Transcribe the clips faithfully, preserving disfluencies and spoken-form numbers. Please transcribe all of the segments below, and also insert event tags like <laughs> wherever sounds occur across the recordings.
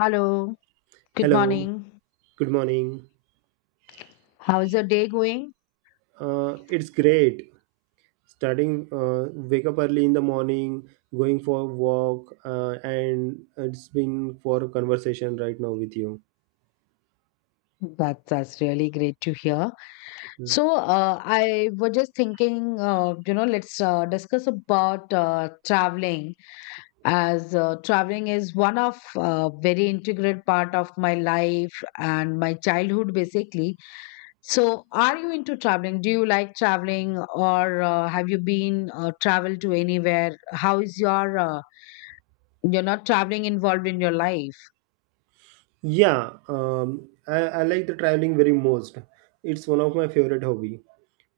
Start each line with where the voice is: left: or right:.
left: Hello, good
right: Hello,
left: morning.
right: good morning.
left: How's your day going?
right: Uh, it's great starting uh, wake up early in the morning, going for a walk, uh, and it's been for a conversation right now with you.
left: That, that's really great to hear.
right: Mm.
left: So, uh, I was just thinking, uh, you know, let's uh, discuss about uh, traveling, as uh, traveling is one of uh, very integral part of my life and my childhood, basically. So, are you into traveling? Do you like traveling, or uh, have you been uh, traveled to anywhere? How is your, uh, you're not traveling involved in your life?
right: Yeah, um, I, I like the traveling very most. It's one of my favorite hobby.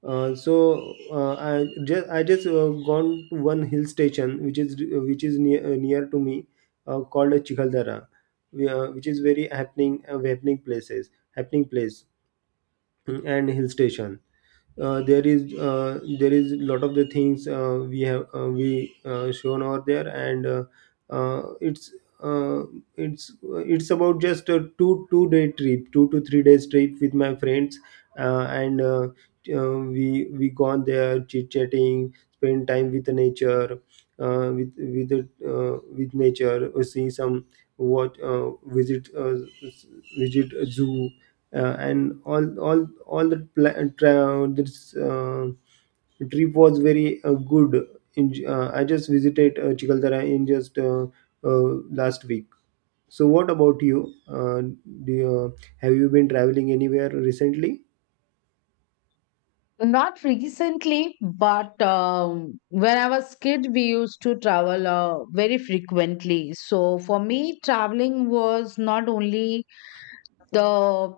right: Uh, so uh, I just I just uh, gone to one hill station which is which is near uh, near to me uh, called Chikaldara, we, uh, which is very happening uh, happening places happening place and hill station uh, there is uh, there is lot of the things uh, we have uh, we uh, shown over there and uh, uh, it's uh, it's it's about just a two two day trip two to three days trip with my friends. Uh, and uh, uh, we we gone there chit chatting, spend time with the nature, uh, with with the, uh, with nature, uh, see some what uh, visit uh, visit a zoo, uh, and all all all the pla- tra- this uh, trip was very uh, good. In, uh, I just visited uh, Chikaldara in just uh, uh, last week. So, what about you? Uh, do you have you been traveling anywhere recently?
left: Not recently, but um, when I was kid, we used to travel uh, very frequently. So for me, traveling was not only the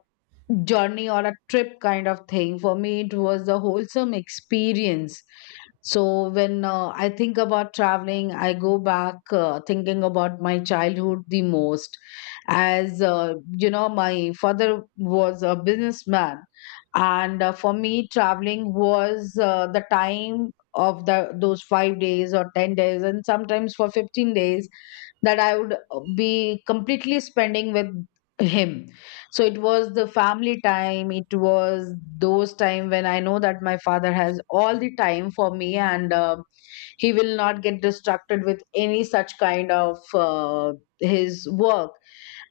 left: journey or a trip kind of thing. For me, it was the wholesome experience. So when uh, I think about traveling, I go back uh, thinking about my childhood the most. As uh, you know, my father was a businessman, and uh, for me, traveling was uh, the time of the those five days or ten days, and sometimes for fifteen days that I would uh, be completely spending with him. So it was the family time. It was those time when I know that my father has all the time for me, and uh, he will not get distracted with any such kind of uh, his work.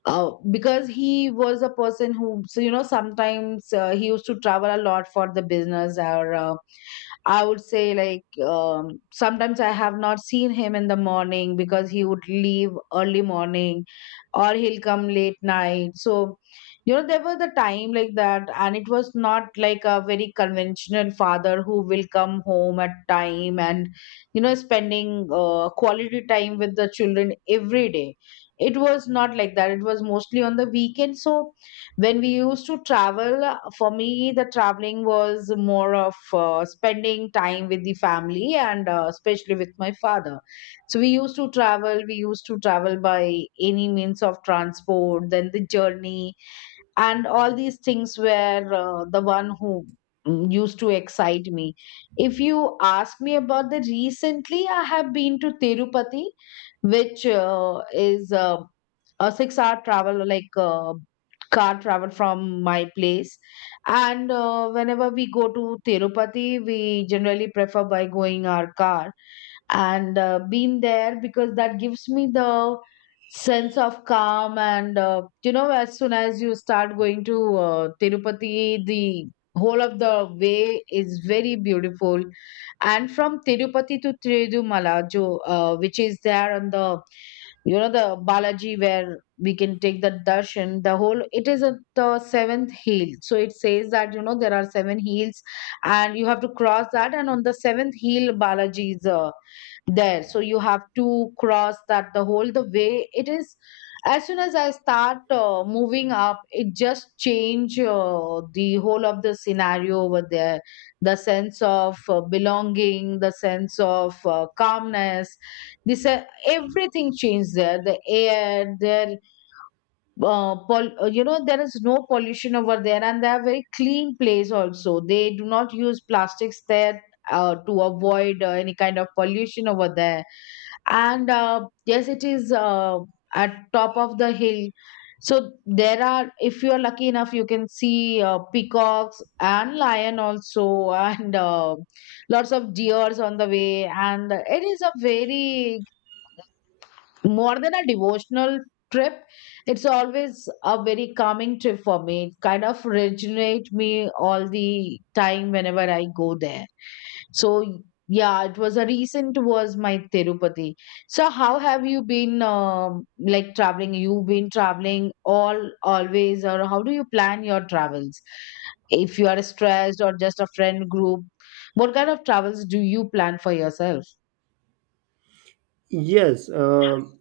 left: Uh, because he was a person who, so you know, sometimes uh, he used to travel a lot for the business or uh, I would say like um, sometimes I have not seen him in the morning because he would leave early morning or he'll come late night. So, you know, there was a time like that, and it was not like a very conventional father who will come home at time and, you know, spending uh, quality time with the children every day. It was not like that. It was mostly on the weekend. So, when we used to travel, uh, for me, the traveling was more of uh, spending time with the family and uh, especially with my father. So we used to travel, we used to travel by any means of transport, then the journey and all these things were uh, the one who mm, used to excite me. If you ask me about the recently, I have been to Tirupati, which uh, is uh, a six hour travel, like uh, car travel from my place. And uh, whenever we go to Tirupati, we generally prefer by going our car and uh, been there, because that gives me the sense of calm. And uh, you know, as soon as you start going to uh, Tirupati, the whole of the way is very beautiful. And from Tirupati to Tirudimala jo, uh, which is there on the, you know, the Balaji, where we can take the darshan, the whole it is a, the seventh heel. So it says that, you know, there are seven heels and you have to cross that, and on the seventh heel Balaji is uh, there, so you have to cross that. The whole the way it is, as soon as I start uh, moving up, it just change uh, the whole of the scenario over there. The sense of uh, belonging, the sense of uh, calmness, this uh, everything changed there, the air their uh, pol- uh, you know, there is no pollution over there, and they are very clean place also. They do not use plastics there uh, to avoid uh, any kind of pollution over there. And uh, yes, it is uh, at top of the hill. So there are, if you are lucky enough, you can see uh, peacocks and lion also <laughs> and uh, lots of deers on the way, and it is a very more than a devotional trip. It's always a very calming trip for me. It kind of regenerate me all the time whenever I go there. So yeah, it was a recent was my Tirupati. So how have you been, um, like traveling? You've been traveling all always, or how do you plan your travels if you are stressed or just a friend group? What kind of travels do you plan for yourself?
right: Yes, um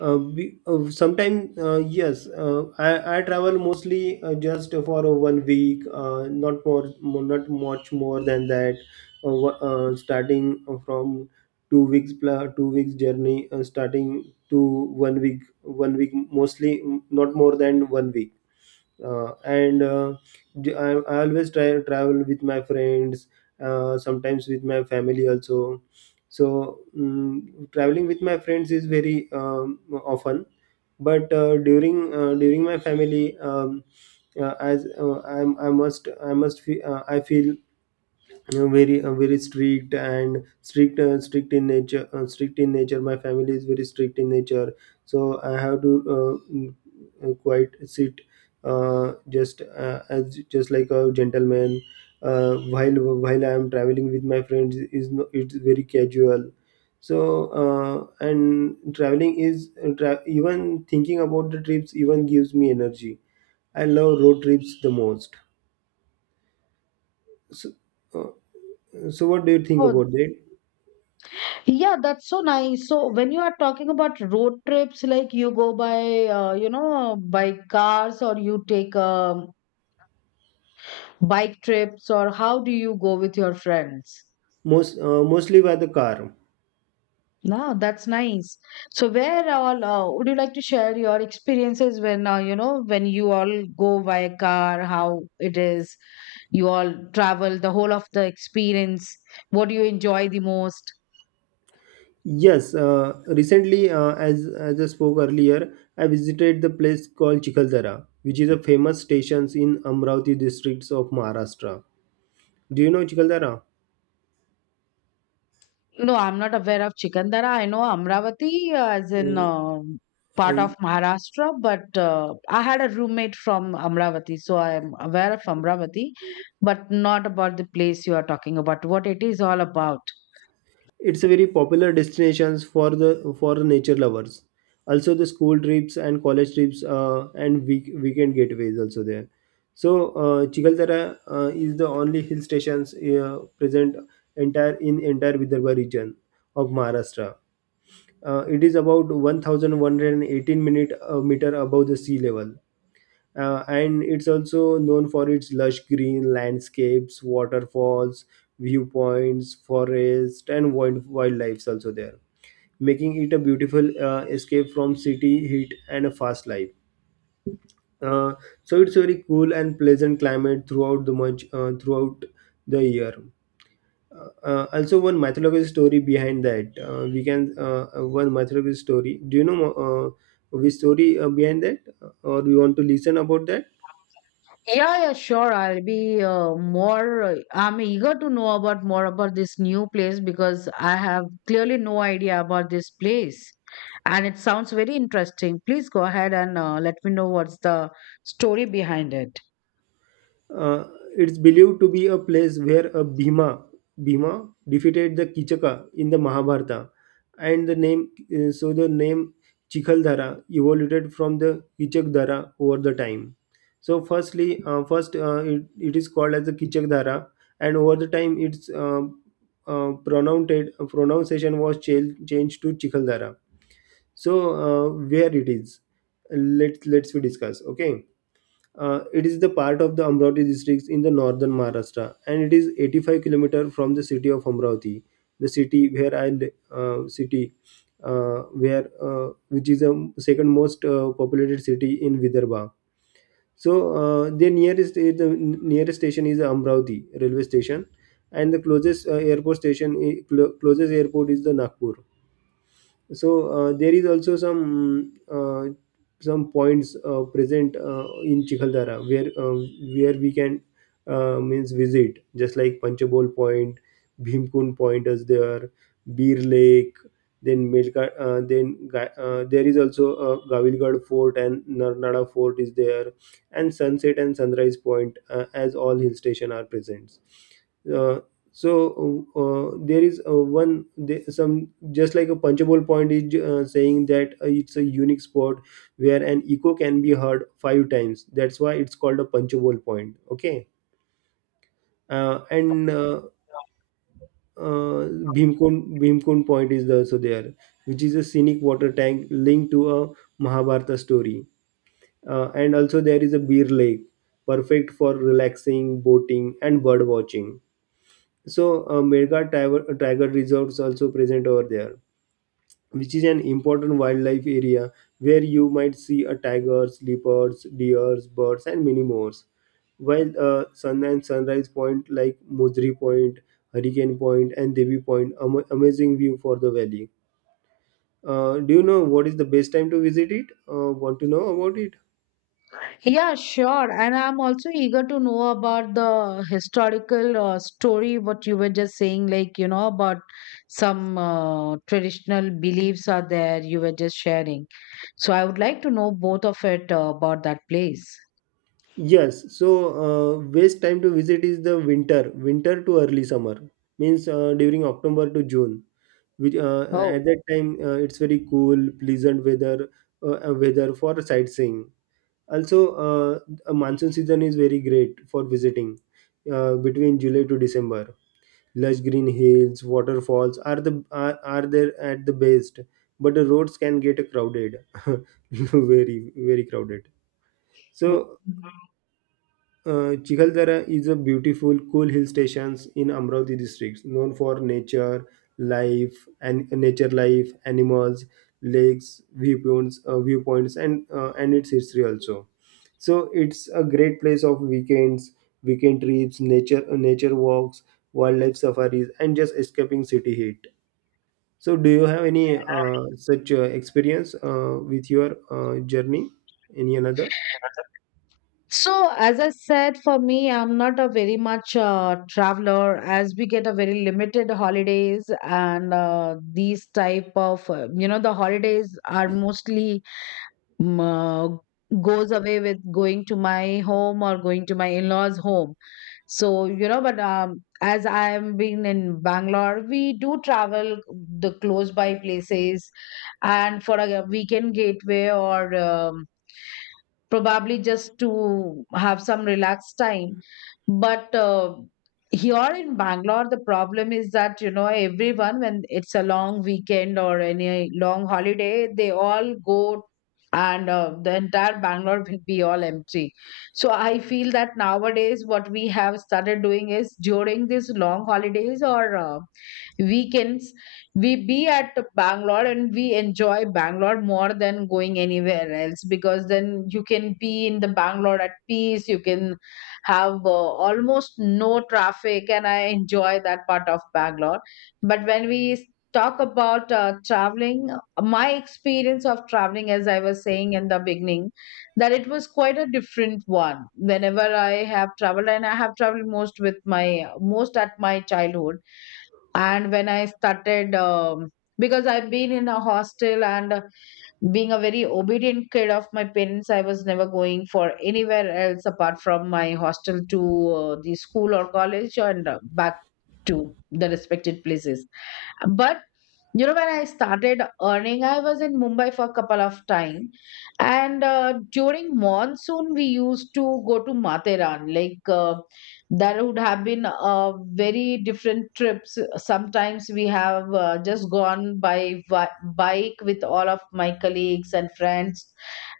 right: uh, we, uh, sometimes uh, yes uh, I, I travel mostly uh, just for uh, one week uh, not more mo- not much more than that. Uh, wha- uh, starting uh, from two weeks pla- two weeks journey, uh, starting to one week one week mostly, mm, not more than one week. Uh, and uh, d- I, I always try travel with my friends, uh, sometimes with my family also. so mm Traveling with my friends is very um, often, but uh, during uh, during my family, um, uh, as uh, I'm, I must I must fe- uh, I feel uh, very uh, very strict and strict uh, strict in nature uh, strict in nature. My family is very strict in nature, so I have to uh, mm, uh, quite sit uh, just uh, as just like a gentleman uh, while while I am traveling with my friends is no, it's very casual. So uh, and traveling is uh, tra- even thinking about the trips even gives me energy. I love road trips the most. so, uh, so what do you think
left: Oh,
right: about that?
left: yeah, that's so nice. So when you are talking about road trips, like you go by, uh, you know, by cars, or you take um, bike trips, or how do you go with your friends?
right: Most uh, mostly by the car.
left: No, that's nice. So where all uh, would you like to share your experiences when uh, you know, when you all go by car, how it is, you all travel, the whole of the experience, what do you enjoy the most?
right: Yes, uh, recently, uh, as as I spoke earlier, I visited the place called Chikaldara, which is a famous stations in Amravati districts of Maharashtra. Do you know Chikaldara?
left: No, I'm not aware of Chikandara. I know Amravati uh, as in um part of
right: Uh,
left: Maharashtra, but uh, I had a roommate from Amravati, so I am aware of Amravati, but not about the place you are talking about, what it is all about.
right: It's a very popular destinations for the for the nature lovers. Also, the school trips and college trips uh, and week, weekend getaways also there. So, uh, Chikaldara uh, is the only hill stations uh, present entire in entire Vidarbha region of Maharashtra. Uh, it is about one thousand one hundred eighteen minute uh, meter above the sea level, uh, and it's also known for its lush green landscapes, waterfalls, viewpoints, forest, and wild wildlife's also there, making it a beautiful uh, escape from city heat and a fast life. Uh, so it's very cool and pleasant climate throughout the much uh, throughout the year. Uh, uh, also, one mythological story behind that. Uh, we can uh, uh, One mythological story. Do you know uh, which story uh, behind that, or you want to listen about that?
left: Yeah, yeah, sure. I'll be uh, more. Uh, I'm eager to know about more about this new place because I have clearly no idea about this place, and it sounds very interesting. Please go ahead and uh, let me know what's the story behind it.
right: Uh, it's believed to be a place where a Bhima, Bhima defeated the Kichaka in the Mahabharata, and the name, uh, so the name Chikhaldhara evolved from the Kichakdhara over the time. So, firstly, uh, first uh, it, it is called as the Kichakdhara, and over the time its uh, uh, pronounced pronunciation was changed changed to Chikhaldhara. So, uh, where it is, let let's we discuss. Okay, uh, it is the part of the Amravati district in the northern Maharashtra, and it is eighty-five kilometer from the city of Amravati, the city where I li- uh, city uh, where uh, which is the second most uh, populated city in Vidarbha. So uh, the nearest is the nearest station is Amravati railway station, and the closest uh, airport station I- clo- closest airport is the Nagpur. So uh, there is also some uh, some points uh, present uh, in Chikaldara where uh, where we can uh, means visit, just like Panchabol Point, Bhimkund Point is there, Beer Lake, then Melka, uh, then Ga- uh, there is also uh, Gavilgad Fort and Narnada Fort is there, and Sunset and Sunrise Point, uh, as all hill station are present. Uh, so uh, uh, there is uh, One the- some just like a punchable point is uh, saying that uh, it's a unique spot where an echo can be heard five times. That's why it's called a punchable point. Okay, uh, and uh, uh, Bhimkun Bhimkun point is also there, which is a scenic water tank linked to a Mahabharata story, uh, and also there is a beer lake perfect for relaxing, boating, and bird watching. So, uh, Mirghat tiger, tiger reserves also present over there, which is an important wildlife area where you might see a tigers, leopards, deers, birds, and many more. While uh, sun and sunrise point like Mozri Point, Hurricane Point, and Devi Point, am- amazing view for the valley. Uh, do you know what is the best time to visit it? Uh, want to know about it?
left: Yeah, sure. And I'm also eager to know about the historical uh, story, what you were just saying, like, you know, about some uh, traditional beliefs are there you were just sharing. So I would like to know both of it uh, about that place.
right: Yes, so uh, best time to visit is the winter, winter to early summer, means uh, during October to June, which uh,
left: Oh.
right: at that time uh, it's very cool pleasant weather, uh, uh, weather for sightseeing also. uh, a monsoon season is very great for visiting, uh, between July to December. Lush green hills, waterfalls are the are, are there at the best, but the roads can get crowded. <laughs> Very very crowded. So uh, Chikaldara is a beautiful, cool hill stations in Amravati district, known for nature, life, and nature life, animals, lakes, viewpoints, uh, viewpoints, and uh, and its history also. So it's a great place of weekends, weekend trips, nature, uh, nature walks, wildlife safaris, and just escaping city heat. So, do you have any uh, such uh, experience uh, with your uh, journey? Any another?
left: So, as I said, for me, I'm not a very much uh, traveler, as we get a very limited holidays, and uh, these type of, uh, you know, the holidays are mostly m- uh, goes away with going to my home or going to my in-laws home. So, you know, but um, as I am being in Bangalore, we do travel the close by places and for a weekend getaway, or um, probably just to have some relaxed time. But uh, here in Bangalore, the problem is that, you know, everyone, when it's a long weekend or any long holiday, they all go, and uh, the entire Bangalore will be all empty. So I feel that nowadays what we have started doing is during these long holidays or uh, weekends, we be at Bangalore, and we enjoy Bangalore more than going anywhere else, because then you can be in the Bangalore at peace. You can have uh, almost no traffic, and I enjoy that part of Bangalore. But when we talk about uh, traveling, my experience of traveling, as I was saying in the beginning, that it was quite a different one whenever I have traveled, and I have traveled most with my most at my childhood. And when I started, um, because I've been in a hostel, and uh, being a very obedient kid of my parents, I was never going for anywhere else apart from my hostel to uh, the school or college, and uh, back to the respected places. But you know, when I started earning, I was in Mumbai for a couple of time, and uh, during monsoon, we used to go to Matheran. Like uh, that would have been a very different trips. Sometimes we have uh, just gone by vi- bike with all of my colleagues and friends,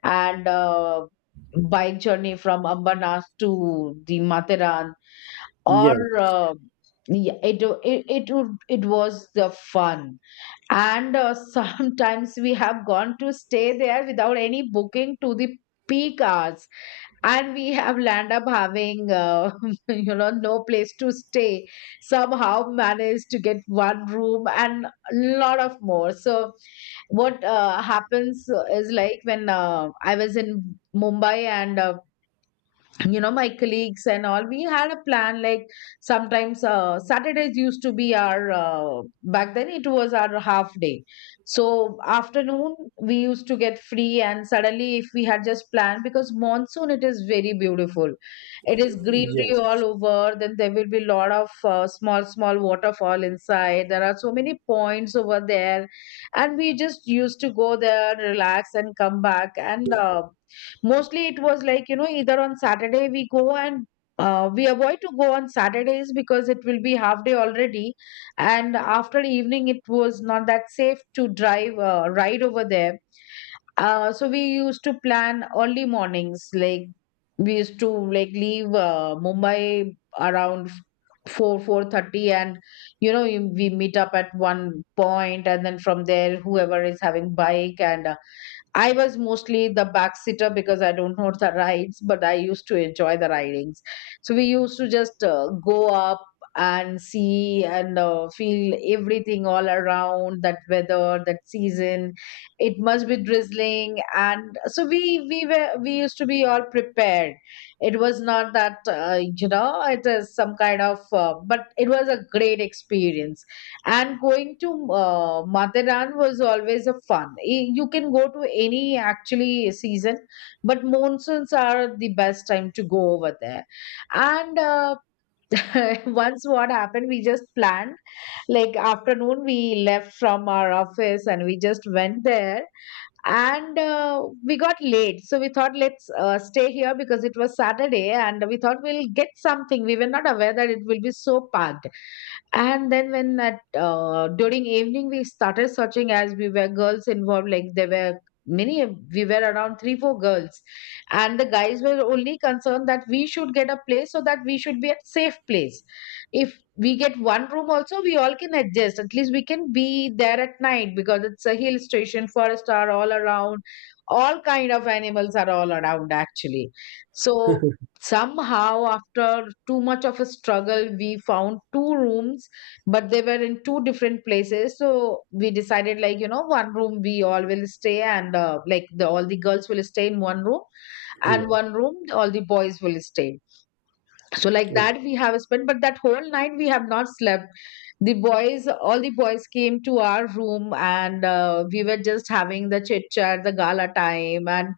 left: and uh, bike journey from Ambernath to the Matheran, or
right: Yes,
left: uh, yeah, it, it it would- it was the fun. And uh, <laughs> sometimes we have gone to stay there without any booking to the peak hours, and we have land up having uh, <laughs> you know, no place to stay. Somehow managed to get one room and a lot of more. So what uh, happens is, like, when uh, I was in Mumbai, and uh, you know, my colleagues and all, we had a plan like sometimes uh, saturdays used to be our uh, back then it was our half day. So afternoon we used to get free, and suddenly if we had just planned, because monsoon it is very beautiful. It is greenery
right: yes.
left: all over, then there will be lot of uh, small small waterfall inside. There are so many points over there, and we just used to go there, relax, and come back. And uh, mostly it was like, you know, either on saturday we go, and uh, we avoid to go on saturdays because it will be half day already, and after evening it was not that safe to drive uh, ride over there. Uh, so we used to plan early mornings, like we used to like leave uh, mumbai around four four thirty. And you know, you- we meet up at one point, and then from there whoever is having bike, and uh, I was mostly the backseater because I don't know the rides, but I used to enjoy the ridings. So we used to just uh, go up and see and uh, feel everything all around that weather, that season. It must be drizzling, and so we we were we used to be all prepared. It was not that uh, you know it is some kind of, uh, but it was a great experience and going to uh, Mathiran was always a fun. Y- You can go to any actually season, but monsoons are the best time to go over there. And uh, <laughs> once what happened, we just planned like afternoon we left from our office and we just went there, and uh, we got late, so we thought let's uh, stay here because it was Saturday and we thought we'll get something. We were not aware that it will be so packed, and then when at, uh, during evening we started searching. As we were girls involved, like there were many, we were around three four girls, and the guys were only concerned that we should get a place so that we should be at safe place. If we get one room also, we all can adjust, at least we can be there at night because it's a hill station, forests are all around, all kind of animals are all around actually. So,
right: <laughs>
left: somehow after too much of a struggle we found two rooms, but they were in two different places, so we decided, like you know, one room we all will stay, and uh, like the all the girls will stay in one room and
right: Yeah.
left: one room all the boys will stay. So like that we have spent, but that whole night we have not slept. The boys all the boys came to our room, and uh, we were just having the chit chat, the gala time, and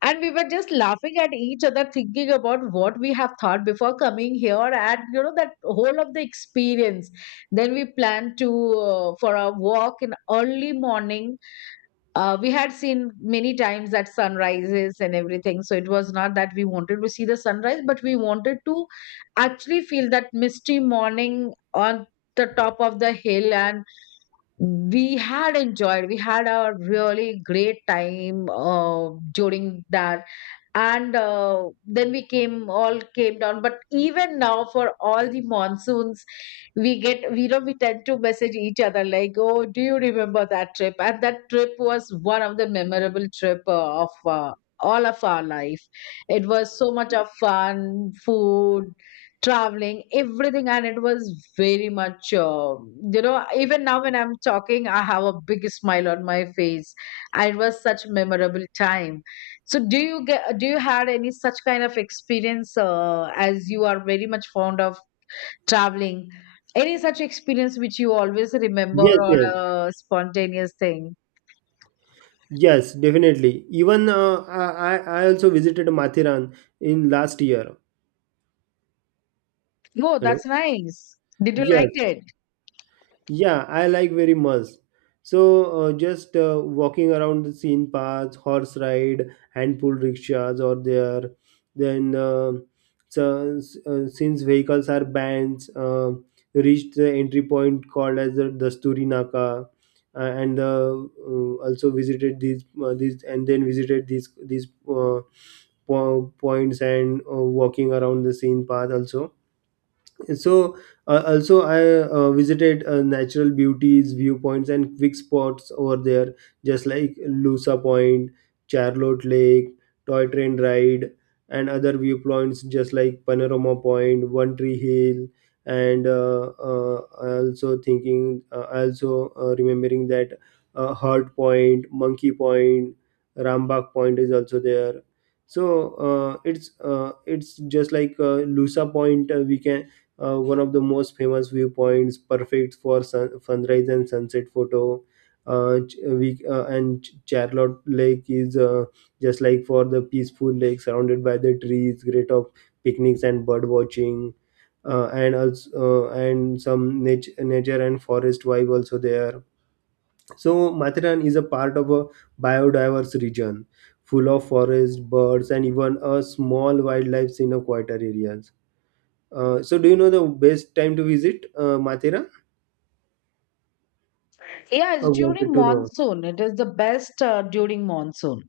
left: and we were just laughing at each other thinking about what we have thought before coming here, and you know that whole of the experience. Then we planned to uh, for a walk in early morning. Uh, we had seen many times that sunrises and everything, so it was not that we wanted to see the sunrise but we wanted to actually feel that misty morning on the top of the hill. And we had enjoyed we had a really great time uh, during that. And uh, then we came all came down, but even now, for all the monsoons, we get we know we tend to message each other like, oh, do you remember that trip? And that trip was one of the memorable trip uh, of uh, all of our life. It was so much of fun, food, traveling, everything, and it was very much, uh, you know even now when I'm talking I have a big smile on my face. And it was such memorable time. So do you get do you had any such kind of experience, uh, as you are very much fond of traveling? Any such experience which you always remember,
right: Yes,
left: or
right: yes,
left: a spontaneous thing?
right: yes, definitely. Even uh, I, I I also visited Mathiran in last year.
left: Oh,
right: Hello.
left: that's nice. Did you like
right: Yes,
left: it?
right: yeah, I like very much. So uh, just uh, walking around the scene paths, horse ride, and pull rickshaws are there. Then, uh, so, uh, since vehicles are banned, uh, reached the entry point called as the Dasturi Naka, uh, and uh, uh, also visited these uh, these, and then visited these these uh, po- points, and uh, walking around the scene path also. So uh, also I uh, visited uh, natural beauties, viewpoints, and quick spots over there, just like Lusa Point, Charlotte Lake, toy train ride, and other viewpoints, just like Panorama Point, One Tree Hill, and uh, uh, I also thinking uh, I also uh, remembering that uh, Heart Point, Monkey Point, Rambagh Point is also there. So uh, it's uh, it's just like uh, Lusa Point, uh, we can uh, one of the most famous viewpoints, perfect for sun- sunrise and sunset photo. Uh, ch- uh, we uh, and Ch- Charlotte Lake is uh, just like for the peaceful lake surrounded by the trees, great of picnics and bird watching, uh, and also uh, and some nature, nature and forest vibe also there. So Matharan is a part of a biodiverse region, full of forest, birds, and even a small wildlife in a quieter areas. Uh, so, do you know the best time to visit uh, Mathura?
left: Yeah,
right: I
left: it's during
right: wanted to know.
left: monsoon, it is the best, uh, during monsoon.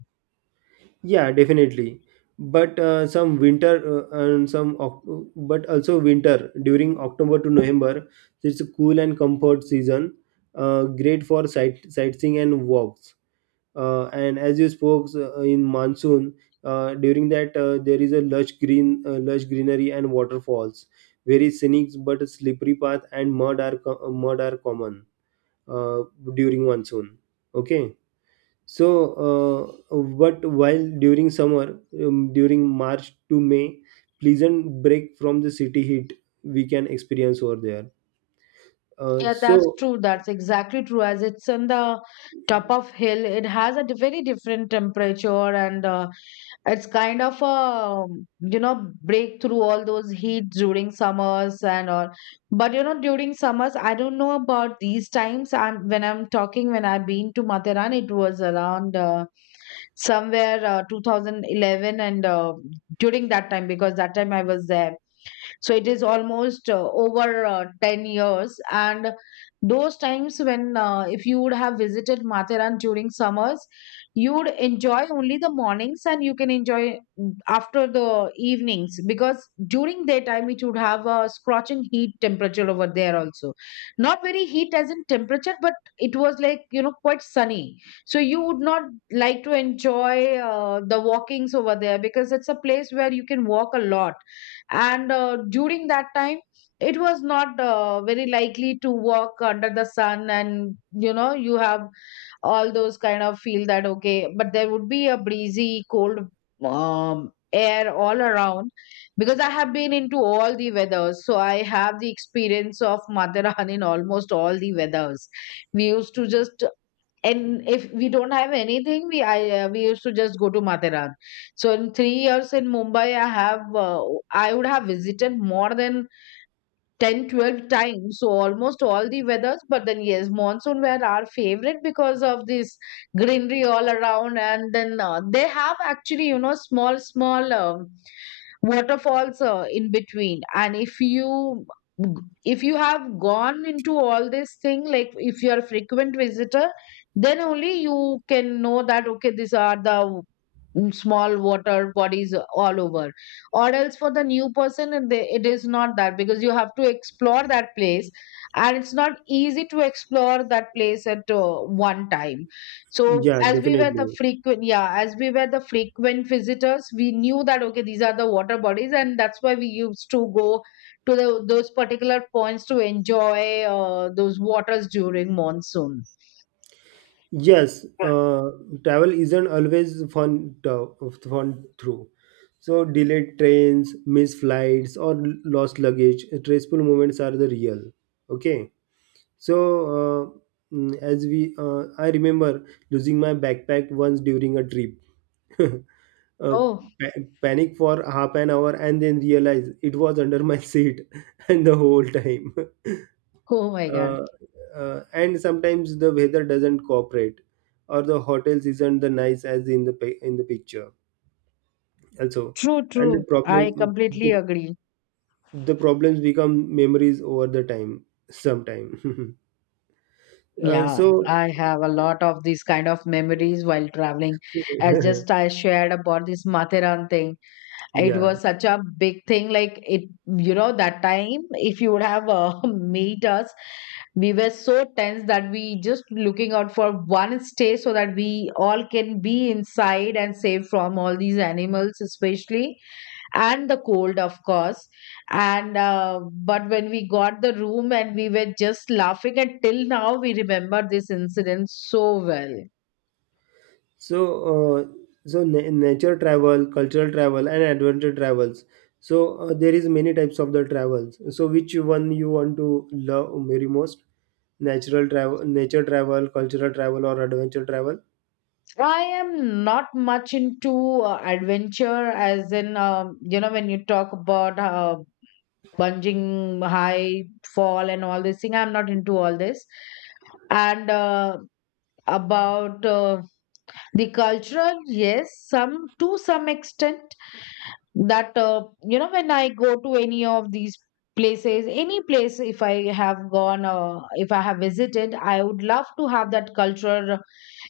right: Yeah, definitely. But uh, some winter uh, and some, Oc- but also winter during October to November. It's a cool and comfort season. Uh, great for sight sightseeing and walks. Uh, and as you spoke uh, in monsoon, uh, during that uh, there is a lush green, uh, lush greenery and waterfalls. Very scenic, but slippery path and mud are co- mud are common uh, during monsoon. Okay, so uh, but while during summer, um, during March to May, pleasant break from the city heat we can experience over there. uh,
left: Yeah, that's
right: so
left: true. That's exactly true. As it's on the top of hill, it has a very different temperature, and uh, it's kind of a, um, you know break through all those heat during summers and all. But you know, during summers, I don't know about these times. I'm when I'm talking, when I've been to Matharan, it was around uh, somewhere uh, twenty eleven, and uh, during that time, because that time I was there, so it is almost uh, over uh, ten years. And those times, when uh, if you would have visited Matharan during summers, you would enjoy only the mornings and you can enjoy, mm, after the evenings, because during daytime it would have a scorching heat temperature over there also. Not very heat as in temperature, but it was, like, you know quite sunny. So you would not like to enjoy uh, the walkings over there because it's a place where you can walk a lot, and uh, during that time it was not uh, very likely to walk under the sun. And you know you have all those kind of feel that okay, but there would be a breezy cold um, air all around. Because I have been into all the weathers, so I have the experience of mother in almost all the weathers. We used to just, and if we don't have anything, we i uh, we used to just go to Matheran. So in three years in Mumbai, i have uh, i would have visited more than ten, twelve times, so almost all the weathers. But then yes, monsoon were our favorite because of this greenery all around. And then uh, they have actually, you know small small um waterfalls uh, in between. And if you if you have gone into all this thing, like if you are a frequent visitor, then only you can know that okay, these are the, mm, small water bodies all over. Or else for the new person, and they- it is not that, because you have to explore that place, and it's not easy to explore that place at uh, one time. So
right: yeah
left: as we were the
right: definitely.
left: frequent, yeah, as we were the frequent visitors, we knew that okay, these are the water bodies, and that's why we used to go to the, those particular points to enjoy uh, those waters during monsoon.
right: Yes, uh, travel isn't always fun to, fun through, so delayed trains, missed flights, or lost luggage, stressful moments are the real. Okay, so uh, mm, as we, uh, I remember losing my backpack once during a trip. <laughs> uh,
left: Oh,
right: pa- Panic for half an hour, and then realize it was under my <laughs> seat and the whole time. <laughs>
left: oh my God!
right: Uh, uh, and sometimes the weather doesn't cooperate, or the hotels isn't the nice as in the pi- in the picture. Also,
left: True,
right: and the
left: true. I
right: problem
left: completely
right: the,
left: agree.
right: the, problems become memories over the time sometime. <laughs> uh,
left: Yeah,
right: so,
left: I have a lot of these kind of memories while traveling. As just
right: <laughs>
left: I shared about this Matheran thing. It was
right: yeah.
left: such a big thing. Like it, you know, that time, if you would have uh, <laughs> meet us, we were so tense that we just looking out for one stay so that we all can be inside and safe from all these animals, especially, and the cold, of course. And uh, but when we got the room, and we were just laughing, and till now we remember this incident so well.
right: So uh, so na- nature travel, cultural travel, and adventure travels. So uh, there is many types of the travels. So which one you want to love very most? Natural travel, nature travel, cultural travel, or adventure travel?
left: I am not much into uh, adventure, as in, um, you know, when you talk about uh, bungee, high fall, and all this thing, I'm not into all this. And uh, about uh, the cultural, yes, some to some extent. That, uh, you know, when I go to any of these places, any place, if I have gone, uh, if I have visited, I would love to have that cultural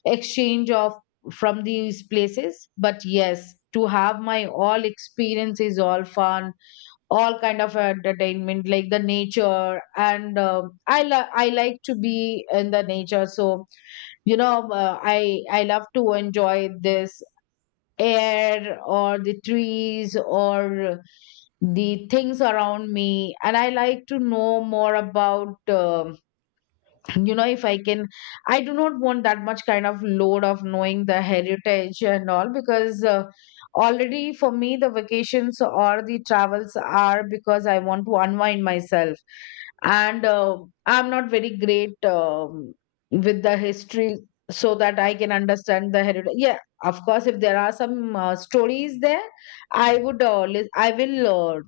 left: exchange of from these places. But yes, to have my all experiences, all fun, all kind of entertainment, like the nature, and um i li- i like to be in the nature. So you know um, uh, i i love to enjoy this air, or the trees, or the things around me. And I like to know more about, um, <laughs> you know if I can, I do not want that much kind of load of knowing the heritage and all, because uh, already for me, the vacations or the travels are because I want to unwind myself. And uh, I'm not very great um, with the history, so that I can understand the heritage, yeah. Of course, if there are some uh, stories there, i would uh, lis- i will uh,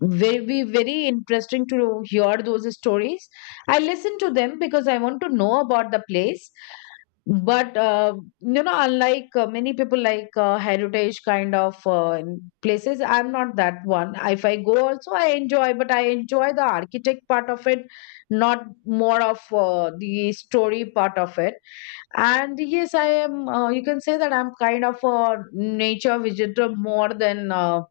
left: will be very interesting to hear those stories. I listen to them because I want to know about the place. But uh, you know, unlike uh, many people like uh, heritage kind of uh, places, I'm not that one. If I go, also I enjoy, but I enjoy the architect part of it, not more of uh, the story part of it. And yes, I am. Uh, you can say that I'm kind of a nature visitor more than, uh,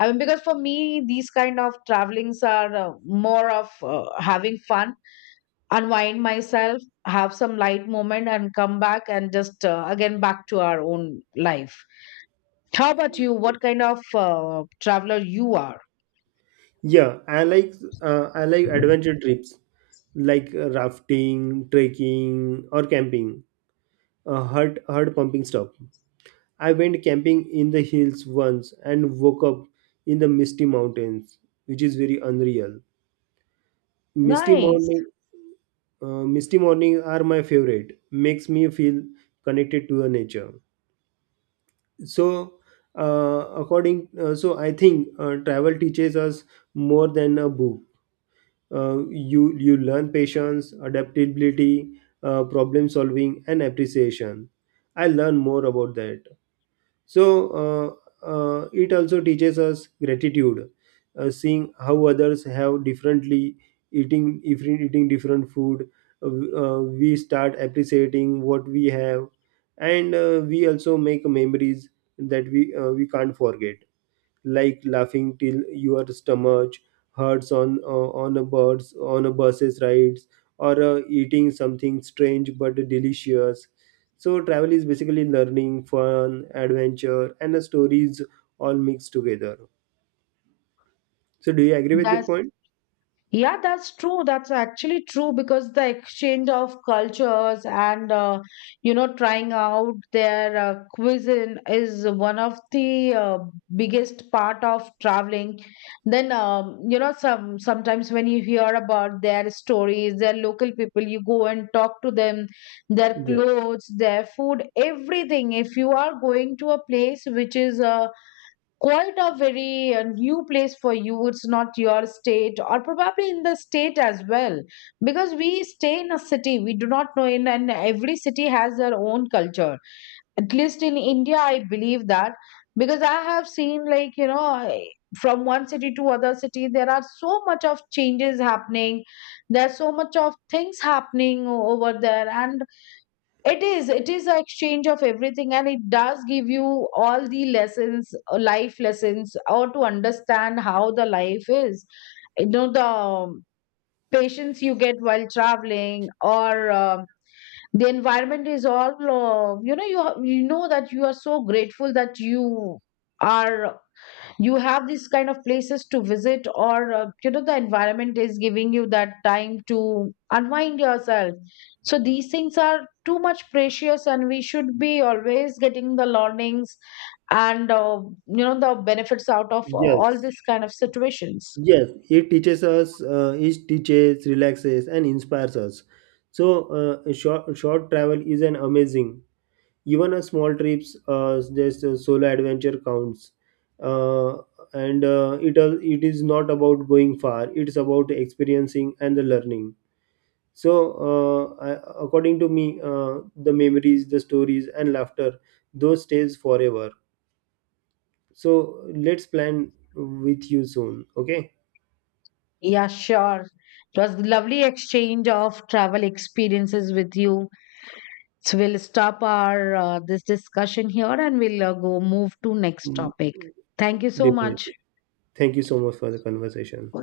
left: I mean, because for me, these kind of travelings are uh, more of uh, having fun, unwind myself, have some light moment, and come back, and just uh, again back to our own life. How about you? What kind of uh, traveler you are?
right: Yeah, I like uh, I like adventure trips, like uh, rafting, trekking, or camping, uh, hard hard pumping stuff. I went camping in the hills once and woke up in the misty mountains, which is very unreal. Misty
left: Nice.
right: morning, uh, Misty morning are my favorite. Makes me feel connected to the nature. So, uh, according, uh, so I think uh, travel teaches us more than a book. Uh, you you learn patience, adaptability, uh, problem solving, and appreciation. I learn more about that. So uh, uh, it also teaches us gratitude, uh, seeing how others have differently, eating if eating different food. Uh, uh, we start appreciating what we have, and uh, we also make memories that we uh, we can't forget, like laughing till your stomach hurts on uh, on a birds on a buses rides, or uh, eating something strange but delicious. So travel is basically learning, fun, adventure, and uh, stories all mixed together. So do you agree with that
left: That's
right: point?
left: Yeah, that's true. That's actually true because the exchange of cultures and, uh, you know trying out their uh, cuisine is one of the uh, biggest part of traveling. Then, um, you know some sometimes when you hear about their stories, their local people, you go and talk to them, their
right: Yes.
left: clothes, their food, everything. If you are going to a place which is uh, quite a very uh, new place for you, it's not your state or probably in the state as well. Because we stay in a city, we do not know in, and every city has their own culture, at least in India I believe that. Because I have seen, like you know I- from one city to other city there are so much of changes happening, there's so much of things happening o- over there. And it is. It is an exchange of everything, and it does give you all the lessons, uh, life lessons, or to understand how the life is. You know, the um, patience you get while traveling, or um the environment is all. Uh, you know, you ha- you know that you are so grateful that you are you have these kind of places to visit, or uh, you know the environment is giving you that time to unwind yourself. So these things are too much precious, and we should be always getting the learnings, and uh, you know the benefits out of all
right: Yes.
left: this kind of situations.
right: Yes. It teaches us. Uh, it teaches, relaxes, and inspires us. So uh, short short travel is an amazing. Even a small trips, uh, just a solo adventure counts. uh, and uh, it al- it is not about going far. It's about experiencing and the learning. So uh, I, according to me, uh, the memories, the stories, and laughter, those stays forever. So let's plan with you soon. Okay.
left: Yeah, sure, it was lovely exchange of travel experiences with you. So we'll stop our uh, this discussion here, and we'll uh, go move to next
right: Mm,
left: topic. Thank you so much.
right: Definitely. Thank you so much for the conversation.